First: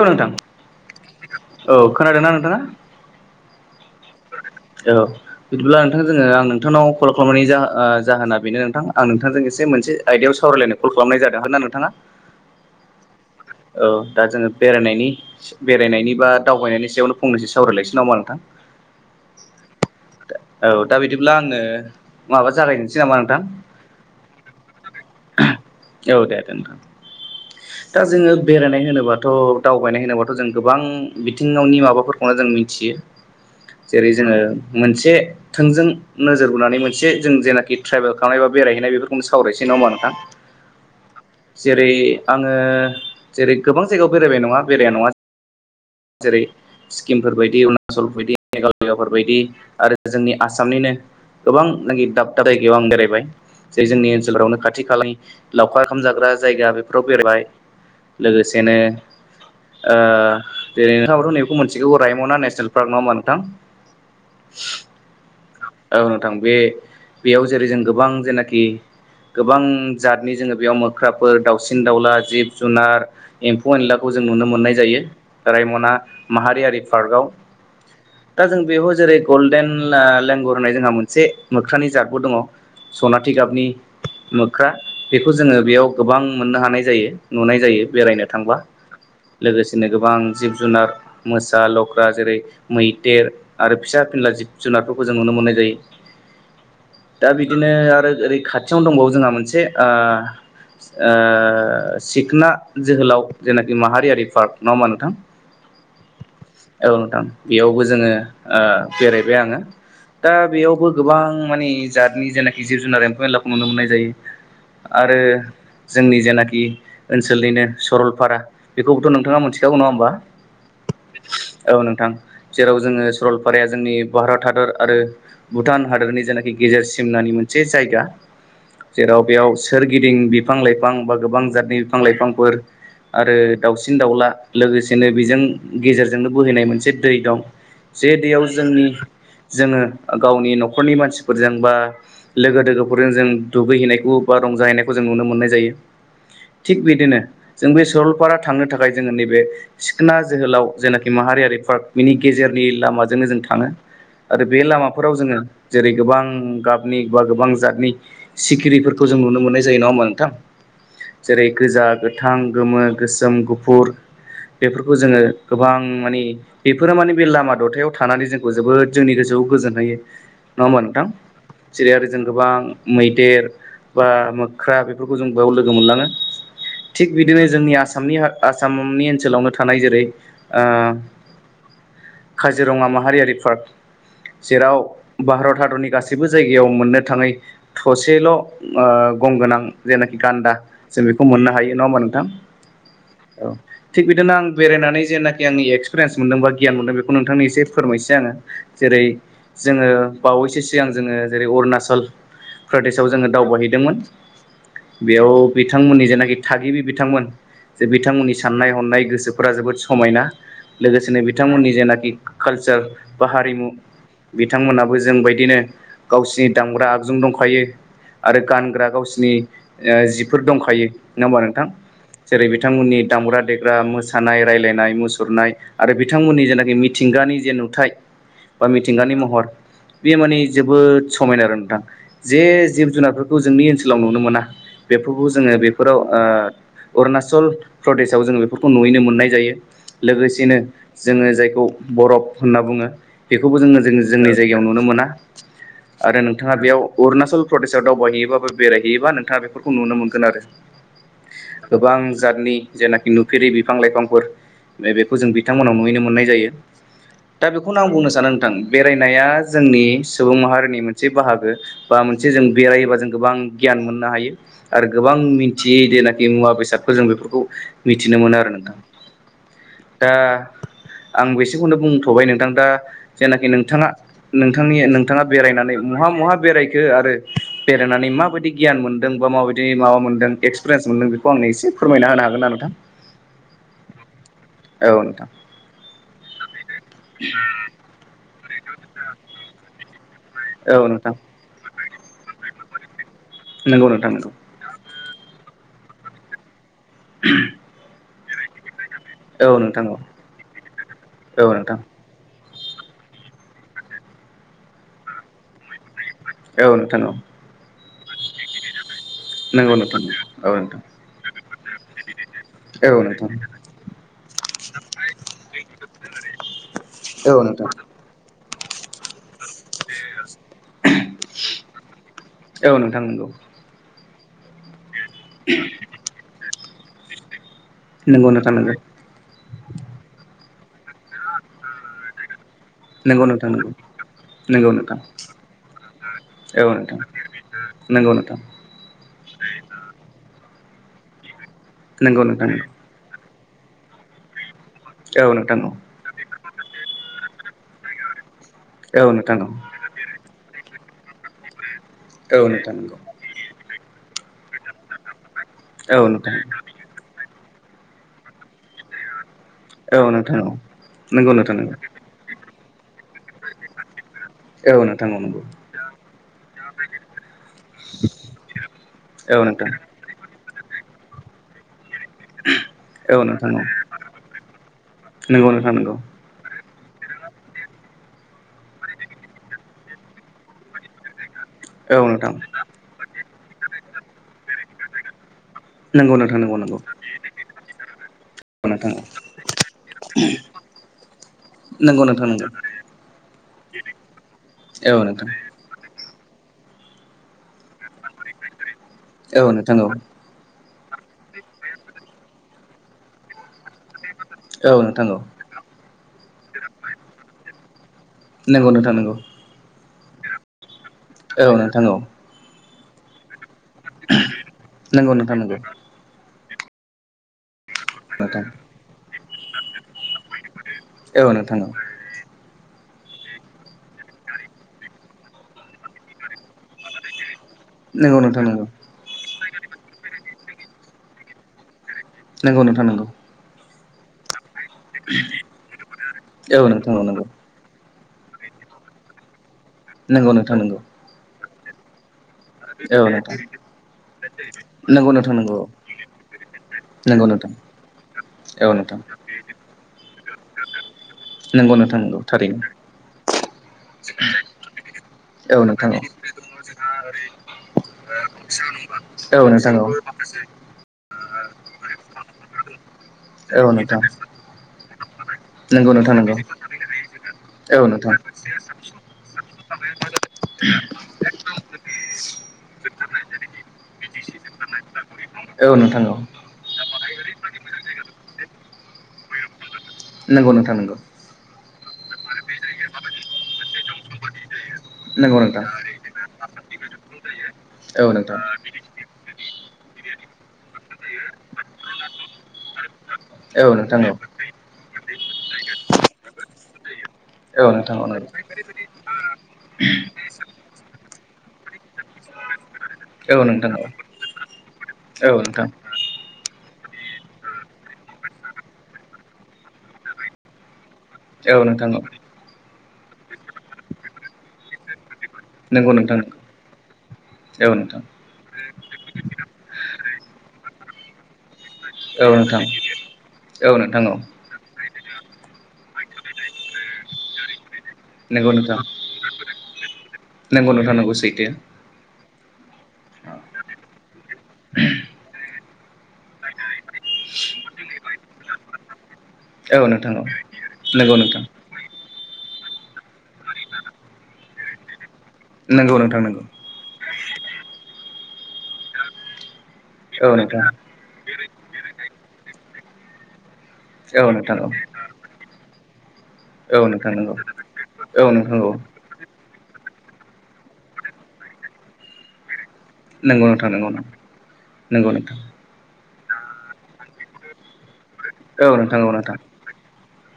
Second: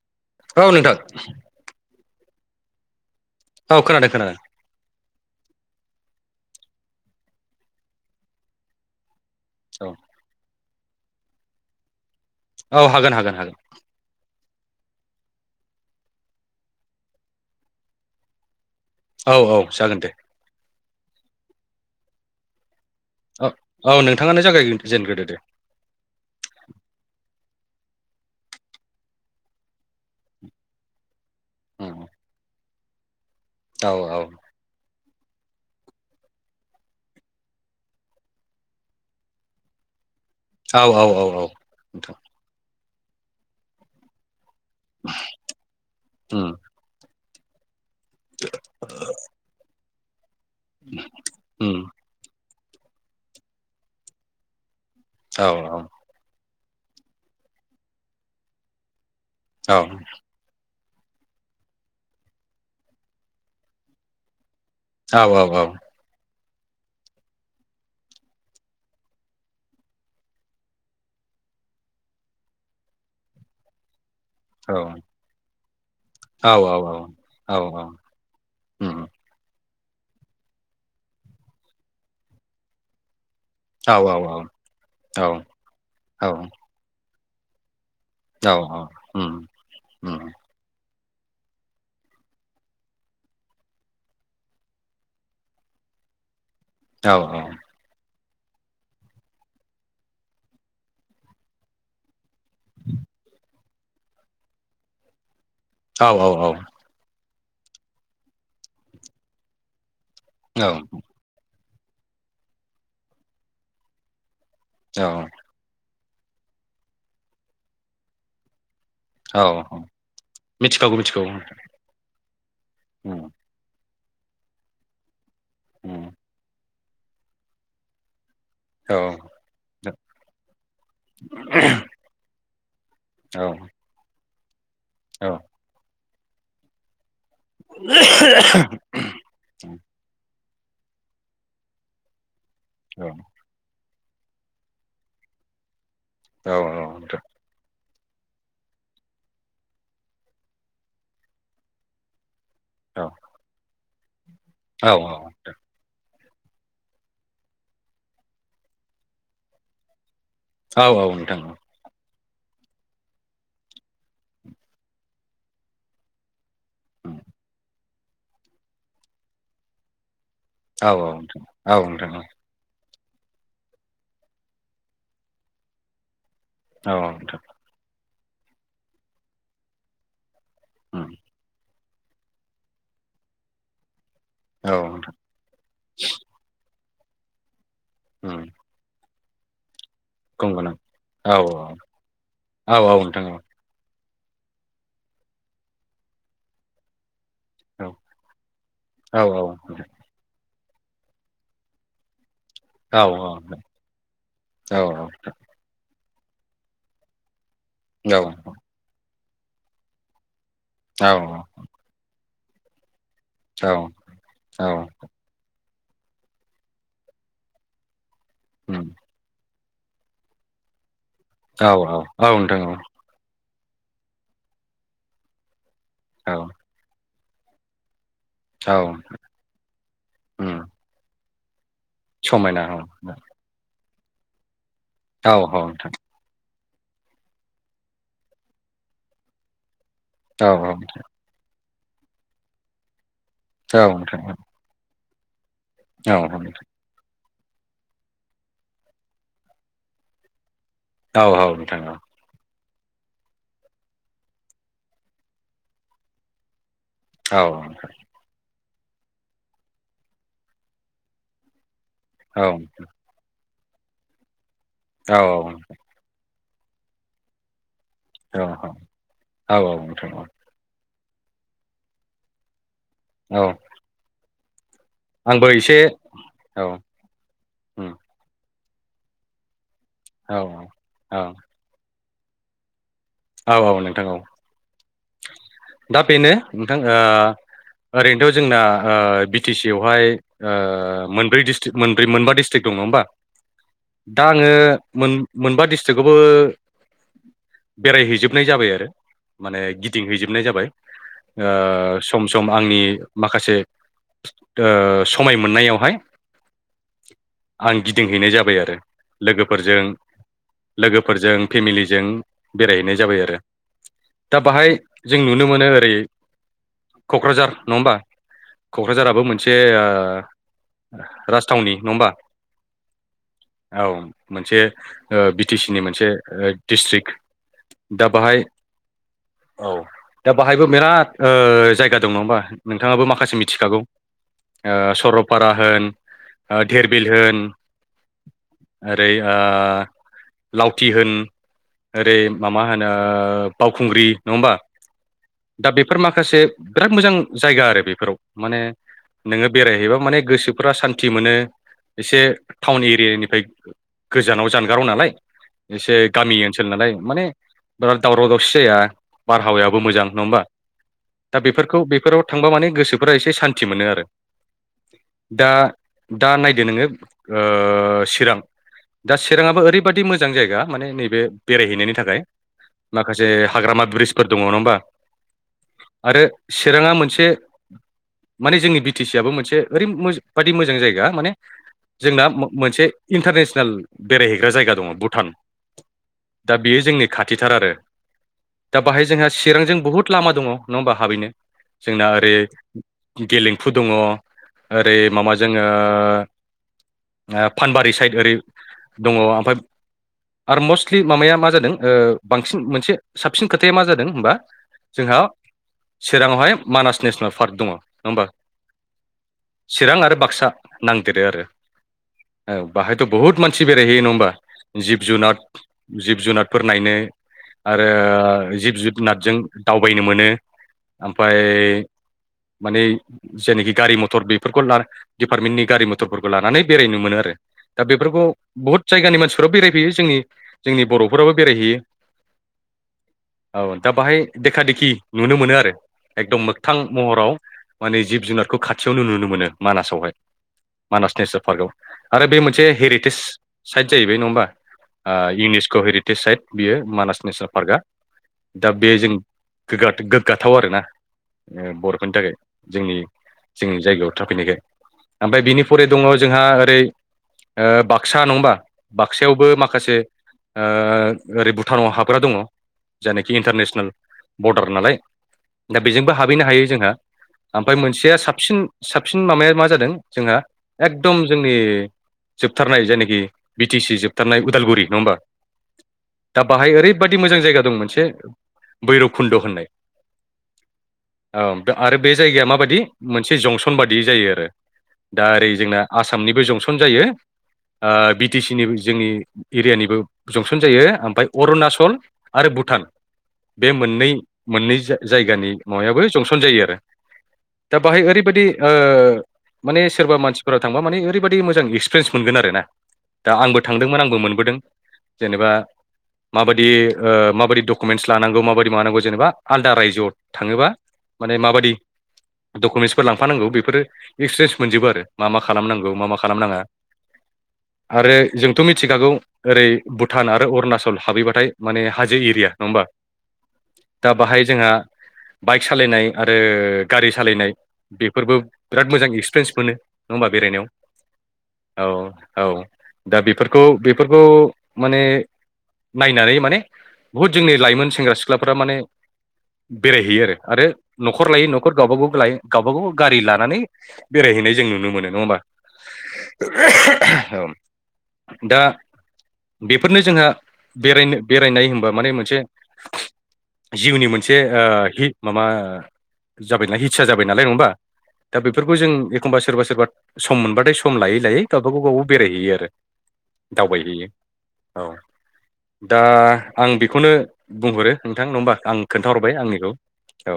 औ नोंथां। औ नोंथां औ खोनादों ना नोंथाङा? औ खोनादों खोनादों। औ बिदिब्ला नोंथां जोङो आं नोंथांनाव कल खालामनायनि जाहो ओ जाहोना बेनो नोंथां आं नोंथांजों एसे से औ मोनसे आयदायाव सावरायलायनाय कल खालामनाय जादों हागोनना नोंथाङा? औ हागोन हागोन हागोन‌। औ दा जोङो बेरायनायनि बेरायनायनि बा दावबायनायनि सायावनो फंनैसो सावरायलायसै नामा नोंथां? औ औ जागोन दे। औ दा बिदिब्ला आङो माबा जागायनोसै नामा नोंथां औ औ नोंथाङानो जागायजेनग्रोदो दे। औ दे दे नोंथां दा जोङो बेरायनाय होनोबा थ' दावबायनाय होनोबाथ' जों गोबां बिथिङावनि उम माबाफोरखौनो जों मिथियो। औ जेरै जोङो मोनसे थोंजों नोजोर बोनानै मोनसे जों जेनाखि ट्रेभेल खालामनाय बा बेरायहैनाय बेफोरखौनो सावरायनोसै नामा नोंथां। औ औ औ औ जेरै नोंथां आङो जेरै गोबां जायगायाव बेरायबाय नङा बेरायनाय नङा जेरै उम सिक्किमफोर बायदि अरुणाचलफोर बायदि मेघालयाफोर बायदि आरो जोंनि आसामनिनो उम गोबांनाखि दाब दाब जायगायाव आं बेरायबाय जे जोंनि ओनसोलफ्रावनो खाथि खालानि औ औ लावखार ओंखाम जाग्रा जायगा बे फोराव बेरायबाय लोगोसेनो औ जेरै नोंथांआबोथ' नैखौ मोनथिगौ रायमना नेसनेल पार्क नङा होमबा नोंथां? औ औ औ औ नोंथां बे बेयाव जेरै जों गोबां जेनाखि गोबां जातनि जोङो बेयाव मोख्राफोर दाउसिन दाउला जिब जुनार एम्फौ एनला खौ जों नुनो मोन्नाय जायो रायमना औ माहारियारि पार्कआव औ उम औ औ दा जों बेयाव उम उम जेरै गल्डेन लेंगर होननाय जोंहा मोनसे मोख्रानि जातबो दङ। सनाथि गाबनि औ औ मोख्रा बेखौ जोङो बेयाव गोबां मोननो हानाय जायो। नुनाय जायो बेरायनो औ थांबा औ उम लोगोसेनो गोबां जिब जुनार मोसा लख्रा जेरै मैदेर आरो फिसा फिनला जिब जुनारफोरखौ जों नुनो मोननाय जायो। दा बिदि नो आरो ओरै खाथियावनो दंबावो जोंहा मोनसे सिखना जोहोलाव जेनाखि माहारियारि पार्क नङा होमबा नोंथां। औ औ औ। एवथां बेयावबो जोङो ओ बेरायबाय आङो दा बेयावबो गोबां मानि जातनि जेनाखि जिब जुनार एम्फौ एनलाखौ नुनो मोननाय जायो। औ आरो जोंनि जेनाखि ओनसोलनिनो सरलपारा बेखौबोथ' नोंथाङा औ मोन मिथिखागौ नङा होमबा मिथिखागौ मिथिगौ औ नोंथां। जेराव जोङो उम सरलपाराया जोंनि भारत हादर आरो भुटान उम हादरनि जेनाखि गेजेर सिमनानि मोनसे जायगा‌। औ जेराव बेयाव सोरगिदिं बिफां लाइफां बा गोबां जातनि बिफां लाइफांफोर आरो औ दाउसिन दाउला लोगोसेनो बेजों गेजेरजोंनो बोहैनाय मोनसे दै दं। जे दैयाव जोंनि जोङो गावनि न'खरनि मानसिफोरजों बा लोगो दोगोफोरजों जों दुगैहैनायखौ बा रंजाहैनायखौ जों नुनो मोननाय जायो औ थिग औ बिदिनो जों बे सरलपारा थांनो थाखाय जोङो नैबे सिखोन जोहोलाव जेनाखि माहारियारि पार्क बिनि गेजेर नि औ लामाजोंनो जों थाङो आरो बे औ लामाफोराव जोङो नोंथां जेरै गोबां गाबनि बा गोबां जातनि सिखिरिफोरखौ जों नुनो मोननाय जायो नङा होमा औ औ नोंथां। नोंथां जेरै गोजा गोथां गोमो गोसोम गुफुर। बेफोरखौ जोङो गोबां माने बेफोरो माने बे लामा दथायाव थानानै जोंखौ जोबोद जोंनि गोसोआव गोजोन होयो नङा होमबा नोंथां औ जेरै नोंथां आरो जों गोबां। मैदेर बा मोख्रा बेफोरखौ जों बेयाव लोगो मोनलाङो थिग बिदिनो जोंनि आसामनि आसामनि ओनसोलावनो थानाय जेरै ओ काजिरङा माहारियारि पार्क औ जेराव नोंथां भारत हादरनि गासैबो जायगायाव मोननो थाङै थसेल' गंगोनां जेनाखि गं गान्दा गोनां जों बेखौ औ मोननो हायो नङा होमबा नोंथां? औ औ नथां औ। थिग बिदिनो आं बेरायनानै जेनाखि आंनि एक्सपिरियन् मोनदों बा गियान मोनदों बेखौ नोंथांनि एसे फोरमायनोसै आङो जेरै औ औ जोङो बावैसो सिगां जोङो जेरै अरुणाचल। औ प्रदेशआव जोङो दावबायहैदोंमोन बेयाव बिथांमोननि जेनाखि थागिबि बिथांमोन जे बिथांमोननि नाय हनाय गोसोफोरा जोबोद समायना औ लोगोसेनो नोंथां बिथांमोननि जेनाखि कालचार। बा हारिमु औ औ औ बिथांमोनाबो जों बायदिनो- गावसिनि दामग्रा आगजुं दंखायो आरो गानग्रा गावसिनि जिफोर दंखायो नङा होमबा नोंथां जेरै बिथांमोननि दामग्रा देग्रा मोसानाय रायनाय मुसुरनाय आरो बिथांमोननि जेनाख मिथिंगानि जे नुथाय बा मिथिंगानि महर बे माने जोबोद समायना आरो नोंथां जे समायना औ जिब जुनारफोरखौ ज जोंनि ओनसोलाव नुनो मोना बेफोरखौ औ औ जोङो नोंथां बेफोराव अरुनाचल प्रदेशाव जोङो बेफोरखौ नुयैनो मोननाय जायो औ लोगोसेनो जोङो जायखौ बरफ होनना बुङो बेखौबो जोङो जों नोंथां औ नोंथां औ जोंनि जायगायाव नुनो मोना आरो नोंथाङा बेयाव अरुणाचल प्रदेशआव दावबायहैयोब ब बेरायहैयोबा नोंथाङा बेफोरखौ नुनो मोनगोन आरो। औ गोबां जातनि जेनाखि नुफेरि बिफां लाइफांफोर बेखौ जों बिथांमोनाव नुहैनो मोननाय जायो। दा बेखौनो आं बुंनो सानो नोंथां बेरायनाया जोंनि सुबुं माहारिनि मोनसे बाहागो। बा मोनसे जों बेरायोबा जों गोबां गियान मोननो हायो आरो गोबां मिन्थियै देनाख मुवा बेसादखौ जों बेफोरखौ मिथिनो मोनो आरो नोंथां औ नोंथां दा औ आं बेसेखौनो बुंथ'बाय नोंथां दा जेनाखि नोंथाङा नोंथांनि नोंथाङा आंबो बेरायनानै एसे महा महा बेरायखो आरो औ बेरायनानै माबायदि गियान मोन्दों बा माबायदि बिदि माबा मोन्दों औ एक्सपिरियेन्स मोनदों बेखौ आंनो एसे फोरमायना होनो हागोन ना नोंथां। औ औ नोंथां औ औ नोंथां दा बेनो नोंथां। ओरैनोथ' जोंना बि टि सि आवहाय औ नोंथां मोनब्रै डिस्ट्रि मोनब्रै मोनबा डिस्ट्रिक् दङ होमबा नंगौ नोंथां दा नंगौ आङो मोन। मोनबा डिस्ट्रिक्टआवबो [inaudible] बेरायहैजोबनाय जाबाय आरो औ माने नोंथां औ गिदिंहैजोबनाय जाबाय औ नोंथां ओ। सम सम आंनि माखासे ओ समाय मोननायावहाय। औ औ नोंथां औ आं गिदिंहैनाय जाबाय आरो नंगौ लोगोफोरजों नोंथां औ नोंथां लोगो। फोरजों फेमिलिजों। औ बेरायहैनाय जाबाय नोंथां आरो दा बाहाय जों नुनो मोनो ओरै। औ क'क्राझार नोंथां नङा होनबा क'क्राझाराबो मोन। मोनसे राजथावनि नङा होमबा। औ नोंथां नंगौ औ मोनसे ओ बि टि सि नि मोनसे ओ डिस्ट्रिक्ट। दा नंगौ बाहाय नोंथां औ दा बाहायबो बिराद ओ जायगा दं नङा होनबा। नोंथाङाबो नंगौ नंगौ माखासे नोंथां नंगौ मिथिखागौ। नंगौ ओ नोंथां सरलपारा होन ओ औ नोंथां धिरबिल होन। नंगौ नोंथां ओरै ओ लावथि होन। ओरै नंगौ नोंथां माबा होनो बावखुंग्रि नङाहोमबा। औ नोंथां औ। बेफोर माखासे बिराद मोजां जायगा आरो बेफोराव माने औ नोंथां नोङो बेरायहैबा माने गोसो। फोरा सान्थि मोनो एसे औ नोंथां टाउन नंगौ एरियानिफ्राय। गोजानाव जानगाराव नालाय एसे औ नोंथां गामि ओ नालाय माने बिराद दावराव दावसि जाया बार हावाया बो मोजां औ नङा नोंथां होमबा औ नंगौ दा नोंथां नंगौ बेफोरखौ बेफोराव थांबा माने गोसोफोरा एसे सान्थि मोनो आरो। औ नोंथां औ नंगौ। दा दा नायदो नोङो ओ चिरां दा औ चिराङाबो नोंथां ओरैबायदि मो जां जायगा माने नैबे बेरायहैनायनि थाखाय। औ माखासे नोंथां औ हाग्रामा ब्रिजफोर दङ नङा होमबा नंगौ नोंथां नंगौ आरो। चिराङा मोनसे। माने जोंनि बि टि सि आबो मोनसे ओरै बादि मोजां जायगा माने। औ जोंना नोंथां मोनसे इन्टारनेसनेल बेरायहैग्रा जायगा दङ भुटान। नंगौ नोंथां दा नंगौ बेयो नंगौ जोंनि खाथिथार आरो। औ दा नोंथां बाहाय जोंहा चिरांजों बुहुत लामा दङ नङा होमबा हाबैनो नंगौ जोंना नोंथां ओरै। नंगौ गेलेम्फु दङ ओरै औ नोंथां माबाजों। ओ फानबारि साइद ओरै दङ औ ओमफाय। नोंथां औ आरो मस्टलि माबाया मा जादों ओ बांसिन मोनसे साबसिन खोथाया मा जादों। होमबा औ नोंथां जोंहा औ चिराङावहाय मानास नेसनेल पार्क दङ नङा होमबा। नोंगौ नोंथां नोंगौ। चिरां आरो बाक्सा नांदेरो आरो औ नोंथां औ औ। बाहायथ' बहुत मानसि बेरायहैयो नङा होमबा जिब नंगौ जुनार नोंथां नंगौ जिब जुनारफोर नायनो। आरो नोंथां जिब जुद जुनादजों दावबायनो मोनो औ ओमफाय। नोंथां औ माने। जेनोखि गारि मथर बेफोरखौ डिपार्टमेन्टनि गारि मथरफोरखौ लानानै बेरायनो मोनो आरो। दा नंगौ बेफोरखौ नोंथां नंगौ बहुद जायगानि मानसिफोराबो बेरायफैयो जोंनि जोंनि बर'फोराबो बेरायहैयो। नोंगौ नोंथां नोंगौ। औ दा बाहाय देखा देखि नुनो मोनो आरो एकदम औ मोगथां नोंथां औ नंगौ महराव। माने जिब जुनारखौ खाथियावनो नुनो मोनो मानासावहाय नंगौ नोंथां नंगौ मानास नेसनेल पार्कआव आरो बे मो नसे औ हेरिटेज नोंथां साइट जाहैबाय नङा होमबा नंगौ ओ। नोंथां नंगौ औ इउनेस्क' हेरिटेज साइट बियो मानास नंगौ नेसनेल नोंथां पार्कआ। औ दा बे नोंथां जों गोगा गोग्गाथाव आरोना नंगौ नोंथां बर'फोरनि नंगौ थाखाय थारैनो जोंनि। जोंनि जायगायाव थाफैनायखाय ओमफाय औ नोंथां बिनिफराय दङ जोंहा ओरै। ओ बाक्सा नङा होमबा औ बाक्सायावबो नोंथां औ माखासे। ओ ओरै भुटानाव हाबग्रा दङ जायनाखि औ इन्टारनेसनेल। नोंथां बरडार नालाय दा नंगौ नोंथां बेजोंबो नंगौ हाबहैनो हायो जोंहा। ओमफाय औ नोंथां मोनसेया साबसिन साबसिन माबाया मा जादों जोंहा एकदम जोंनि जोबथारनाय जायनाखि बि टि सि जोबथारनाय उदालगुरि नङा होमबा औ नोंथां दा बाहाय ओरैबायादि मोजां जायगा दं मोनसे बैरबकुन्द' होननाय नंगौ नोंथां नोंगौ औ आरो बे जायगाया माबायदि मोनसे जंसन बादि जायो आरो दा नंगौ ओरै नोंथां जोंना आसामनिबो जंसन जायो औ बि नोंथां टि सि निबो जोंनि एरियानिबो जंसन जायो ओमफ्राय अरुणाचल आरो भुटान औ बे नोंथां मोननै मोननै जायगानि माबायाबो जंसन जायो आरो औ दा नोंथां बाहाय औ नंगौ ओरैबायदि ओ माने सोरबा मानसि सोरावां माने ओरैबायाददि मोजां एक्सपिरियन्सगोन आर ना दा औ आंबो नोंथां थांदोंमोन आंबो मोनबोदों औ जेनेबा माबायदि माबायदि डकुमेन्टस लानांगौ माबायदि मानांगौ जेनेबा आलदा रायजोआव थाङोबा माने औ नोंथां औ माबायदि नोंथां औ डकुमेन्टसफोर लांफानांगौ बेफोरो एक्सपिरियेन्स मोनजोबो आरो मा मा खालामनांगौ नंगौ मा मा नोंथां खालामनाङा औ नोंथां आरो जोंथ' मिथिखागौ ओरै भुटान आरो अरुणाचल हाबहैबाथाय माने हाजो औ एरिया नोंथां नङा होमबा औ दा बाहाय जोंहा बाइक सालायनाय आरो गारि सालायनाय बेफोरबो नंगौ नोंथां बिराद मोजां एक्सपिरियेन्स मोनो नङा होमबा बेरायनायाव नंगौ नोंथां नंगौ सैथो औ औ दा बेफोरखौ बे बेफोरखौ माने नायनानै माने बुहुद जोंनि लाइमोन सेंग्रा सिख्ला सिख्लाफोरा माने औ नोंथां औ बेरायहैयो आरो आरो नंगौ न'खर नोंथां लायो न'खर गावब गाव गावबा गाव गारि लानानै बेरायहैनाय जों नुनो मोन नङा होमबा नंगौ नोंथांनांगौ औ दा बेफोरनो जोंहा औ नोंथां बेरायनो बेरायनाय होनबा माने मोनसे जिउनि औ मोनसे नोंथां औ हि माबा जाबायना औ हितसा नोंथां जाबाय नंगौ नालाय नङबा औ दा नोंथां औ बेफोरखौ जों एखमबा सोरबा सोरबा सम मोनबाथाय सम लायै लायै गावबाागाव गाव बेरायहैयो आरो नंगौ नोंथां नंगौ नोंथ दावबायहैयो औ नंगौ नोंथां दा आं बेखौनो बुंहरो नोंथां नङबा औ आं नोंथां औ नोंथां खोन्थाहरबाय आंनिखौ औ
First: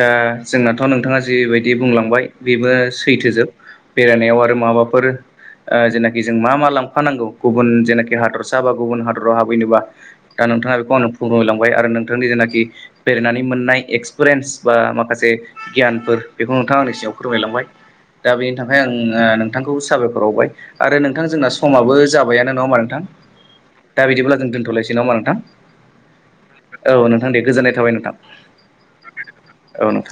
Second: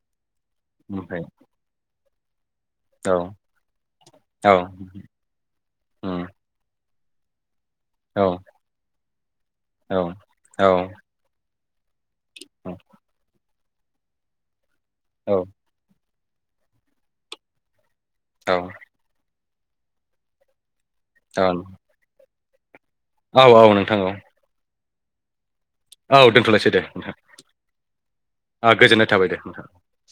दा जोंनाथ' नोंथाङा ओमफ्राय जिबायदि बुंलांबाय बेबो औ सैथोजोब बेरायनायाव आरो औ माबाफोर ओ जेनाखि उम जों मा मा लांफाानांगौ गुबुन जे औ हादरसा बा गुबुन हादराव हाबैनोबा औ दा औ नोंथाङा बेखौ आंनो बुंलांबाय आरो नोंथांनि जेनाखि बेरायनानै मोननाय एक्सपिरियेन्स बा माखासे गियानफोर बेखौ नोंथां आंनि सिाव फोरमायलांबाय दा औ बेनि थाखाय आं नोंथांखौ साबायखर बावबाय आरो नोंथां जोंना समाबो जाबायानो नङा होमा नोंथां औ औ नोंथां दा औ बिदिब्ला जों दोन्थ'लायसै नामा नोंथां औ औ नोंथां दे गोजोननाय थाबाय नोंथां आ गोजोन्नाय थाबाय दे नोंथाङा औ नों